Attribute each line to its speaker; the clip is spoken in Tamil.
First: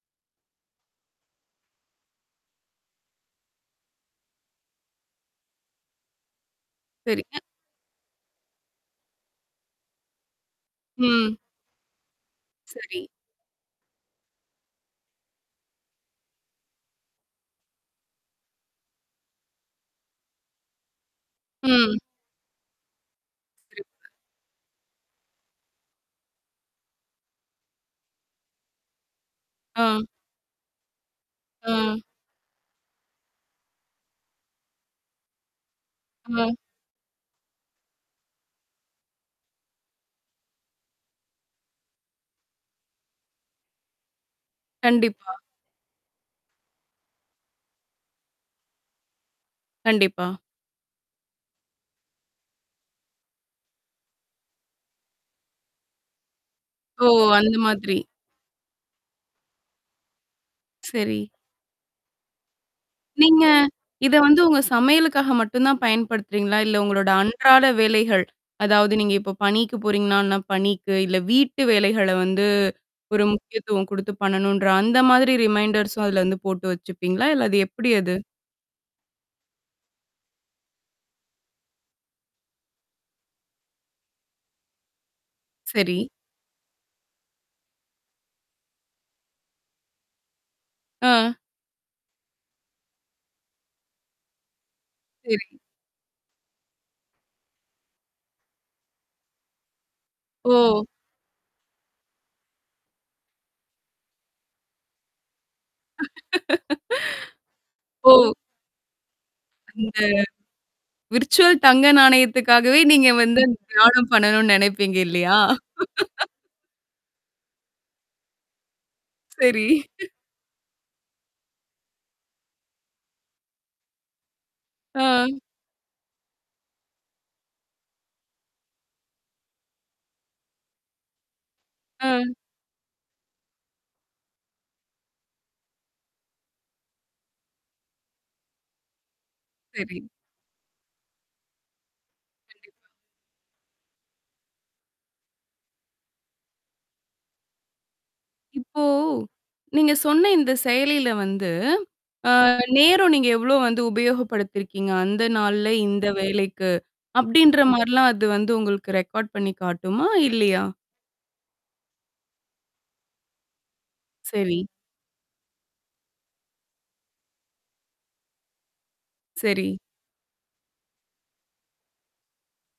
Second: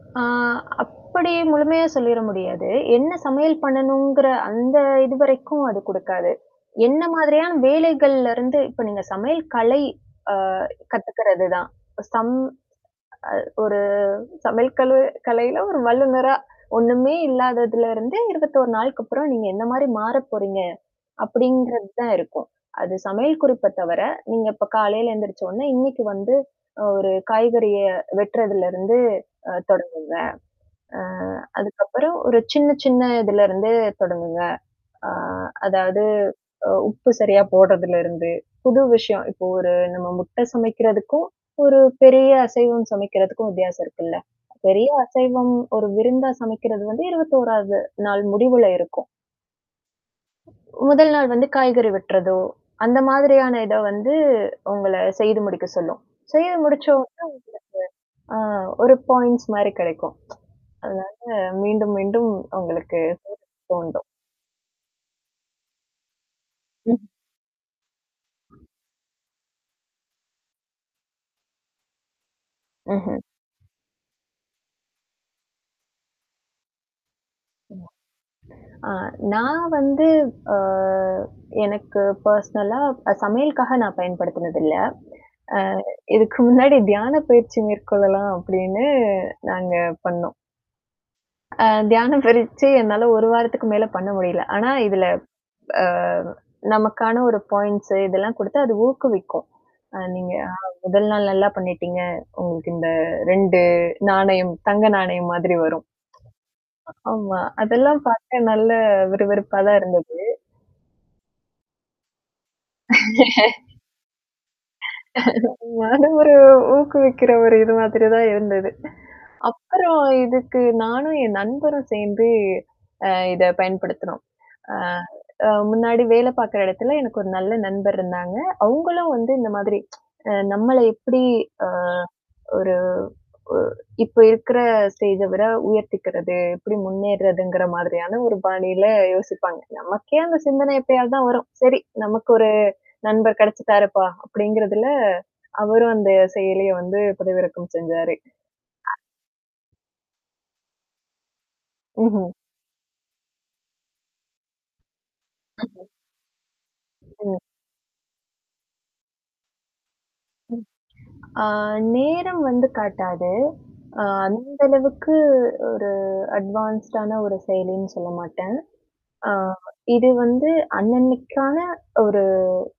Speaker 1: ஆ, அப்படி முழுமையா சொல்லிட முடியாது. என்ன சமையல் பண்ணணும்ங்கிற அந்த இதுவரைக்கும் அது கொடுக்காது. என்ன
Speaker 2: சரிங்க.
Speaker 1: மாதிரியான வேலைகள்ல இருந்து இப்ப நீங்க சமையல் கலை, அ
Speaker 2: ம்.
Speaker 1: கத்துக்கிறதுதான். சம்
Speaker 2: சரி.
Speaker 1: அ, ஒரு சமையல் கழு கலையில ஒரு வல்லுநரா ஒண்ணுமே இல்லாததுல இருந்து 21 நாளுக்கு அப்புறம் நீங்க என்ன மாரி மாறப் போறீங்க
Speaker 2: ம்.
Speaker 1: அப்படிங்கிறதுதான் இருக்கும். அது சமையல் குறிப்பைத் தவிர,
Speaker 2: [unintelligible]
Speaker 1: நீங்க இப்ப காலையில எந்திரிச்ச உடனே இன்னைக்கு வந்து ஒரு காய்கறியை வெட்டுறதுல இருந்து, அ
Speaker 2: அ.
Speaker 1: தொடங்குங்க. அ.
Speaker 2: அ.
Speaker 1: அதுக்கப்புறம் ஒரு சின்னச் சின்ன இதுல இருந்து தொடங்குங்க. அ. அதாவது
Speaker 2: அ.
Speaker 1: உப்பு சரியா போடுறதுல இருந்து, புது விஷயம், இப்போ ஒரு நம்ம முட்டை சமைக்கிறதுக்கும் ஒரு பெரிய அசைவம் சமைக்கிறதுக்கும் வித்தியாசம் இருக்குல்ல. பெரிய
Speaker 2: கண்டிப்பா.
Speaker 1: அசைவம் ஒரு விருந்தாச் சமைக்கிறது வந்து 21-வது நாள் முடிவுல இருக்கும்.
Speaker 2: கண்டிப்பா.
Speaker 1: முதல் நாள் வந்து காய்கறி வெட்டுறதோ அந்த மாதிரியான இதை வந்து உங்களைச் செய்து முடிக்கச் சொல்லும். செய்து முடிச்ச
Speaker 2: ஓ!
Speaker 1: உடனே
Speaker 2: அந்த மாதிரி.
Speaker 1: ஆ, ஒரு பாயிண்ட்ஸ் மாதிரி கிடைக்கும். அதனால
Speaker 2: சரி.
Speaker 1: மீண்டும் மீண்டும் உங்களுக்குச் செய்யத்
Speaker 2: நீங்க,
Speaker 1: தூண்டும்.
Speaker 2: இதை வந்து உங்க சமையலுக்காக மட்டும் தான் பயன்படுத்துறீங்களா? இல்லை
Speaker 1: ம்.
Speaker 2: உங்களோட அன்றாட வேலைகள், அதாவது நீங்க இப்ப பணிக்குப் போறீங்கன்னா பணிக்கு, இல்லை வீட்டு வேலைகளை வந்து
Speaker 1: ம்ஹ்ம்.
Speaker 2: ஒரு முக்கியத்துவம் கொடுத்துப் பண்ணணுங்கிற அந்த மாதிரி ரிமைண்டர்ஸும் அதுல வந்து போட்டு வெச்சுப்பீங்களா? இல்லை அது எப்படி அது?
Speaker 1: ஆ, நான் வந்து அ. எனக்குப் பர்சனலா சமையலுக்காக நான் பயன்படுத்தினது இல்ல. அ.
Speaker 2: சரி.
Speaker 1: இதுக்கு முன்னாடி தியானப் பயிற்சி மேற்கொள்ளலாம் அப்படின்னு நாங்க பண்ணோம்.
Speaker 2: ஆ.
Speaker 1: அ. தியானப் பயிற்சி என்னால ஒரு வாரத்துக்கு மேல பண்ண முடியலை. ஆனா இதுல
Speaker 2: சரி.
Speaker 1: அ. நமக்கான ஒரு பாயிண்ட்ஸ் இதெல்லாம் கொடுத்து அது ஊக்குவிக்கும். நீங்க
Speaker 2: ஓ!
Speaker 1: முதல் நாள் நல்லாப் பண்ணிட்டீங்க, உங்களுக்கு இந்த 2 நாணயம் தங்க நாணயம் மாதிரி வரும். அ ஆமா, அதெல்லாம்
Speaker 2: ஓ.
Speaker 1: பார்க்க நல்ல விறுவிறுப்பாதான்
Speaker 2: அந்த
Speaker 1: இருந்தது.
Speaker 2: விர்ச்சுவல் தங்க நாணயத்துக்காகவே நீங்க வந்து அந்தத் தியானம் பண்ணணும்னு நினைப்பீங்க இல்லையா?
Speaker 1: நானும், ஒரு ஊக்குவிக்கிற ஒரு இது மாதிரிதான் இருந்தது.
Speaker 2: சரி.
Speaker 1: அப்புறம் இதுக்கு நானும் என் நண்பரும் சேர்ந்து இதைப் பயன்படுத்தினோம். அ.
Speaker 2: அ.
Speaker 1: முன்னாடி வேலை பார்க்கிற இடத்துல எனக்கு ஒரு நல்ல நண்பர் இருந்தாங்க. அவங்களும் வந்து இந்த மாதிரி நம்மளை எப்படி அ.
Speaker 2: அ.
Speaker 1: ஒரு இப்போ இருக்கிற ஸ்டேஜை விட உயர்த்திக்கிறது, எப்படி முன்னேறதுங்கிற மாதிரியான ஒரு பாணியில யோசிப்பாங்க.
Speaker 2: சரி.
Speaker 1: நமக்கே அந்தச் சிந்தனை எப்பயாதான் வரும், "சரி நமக்கு ஒரு
Speaker 2: [unintelligible]
Speaker 1: நண்பர் கிடைச்சிட்டாரப்பா" அப்படிங்கிறதுல அவரும் அந்தச் செயலியை வந்து பதிவிறக்கம் செஞ்சாரு.
Speaker 2: இப்போ
Speaker 1: அ.
Speaker 2: நீங்க சொன்ன இந்தச் செயலில வந்து
Speaker 1: ம்ஹ்ம்.
Speaker 2: அ. நேரம் நீங்க எவ்வளவு வந்து உபயோகப்படுத்தி இருக்கீங்க, அந்த நாள்ல இந்த வேலைக்கு
Speaker 1: ம்.
Speaker 2: அப்படின்ற மாதிரி எல்லாம் அது வந்து உங்களுக்கு ரெக்கார்ட் பண்ணிக் காட்டுமா இல்லையா?
Speaker 1: ம். ஆ. நேரம் வந்து காட்டாது. அ. அந்த
Speaker 2: சரி.
Speaker 1: அளவுக்கு ஒரு அட்வான்ஸ்டான ஒரு செயலின்னு சொல்லமாட்டேன். ஆ.
Speaker 2: சரி.
Speaker 1: இது வந்து அன்னன்னைக்கான ஒரு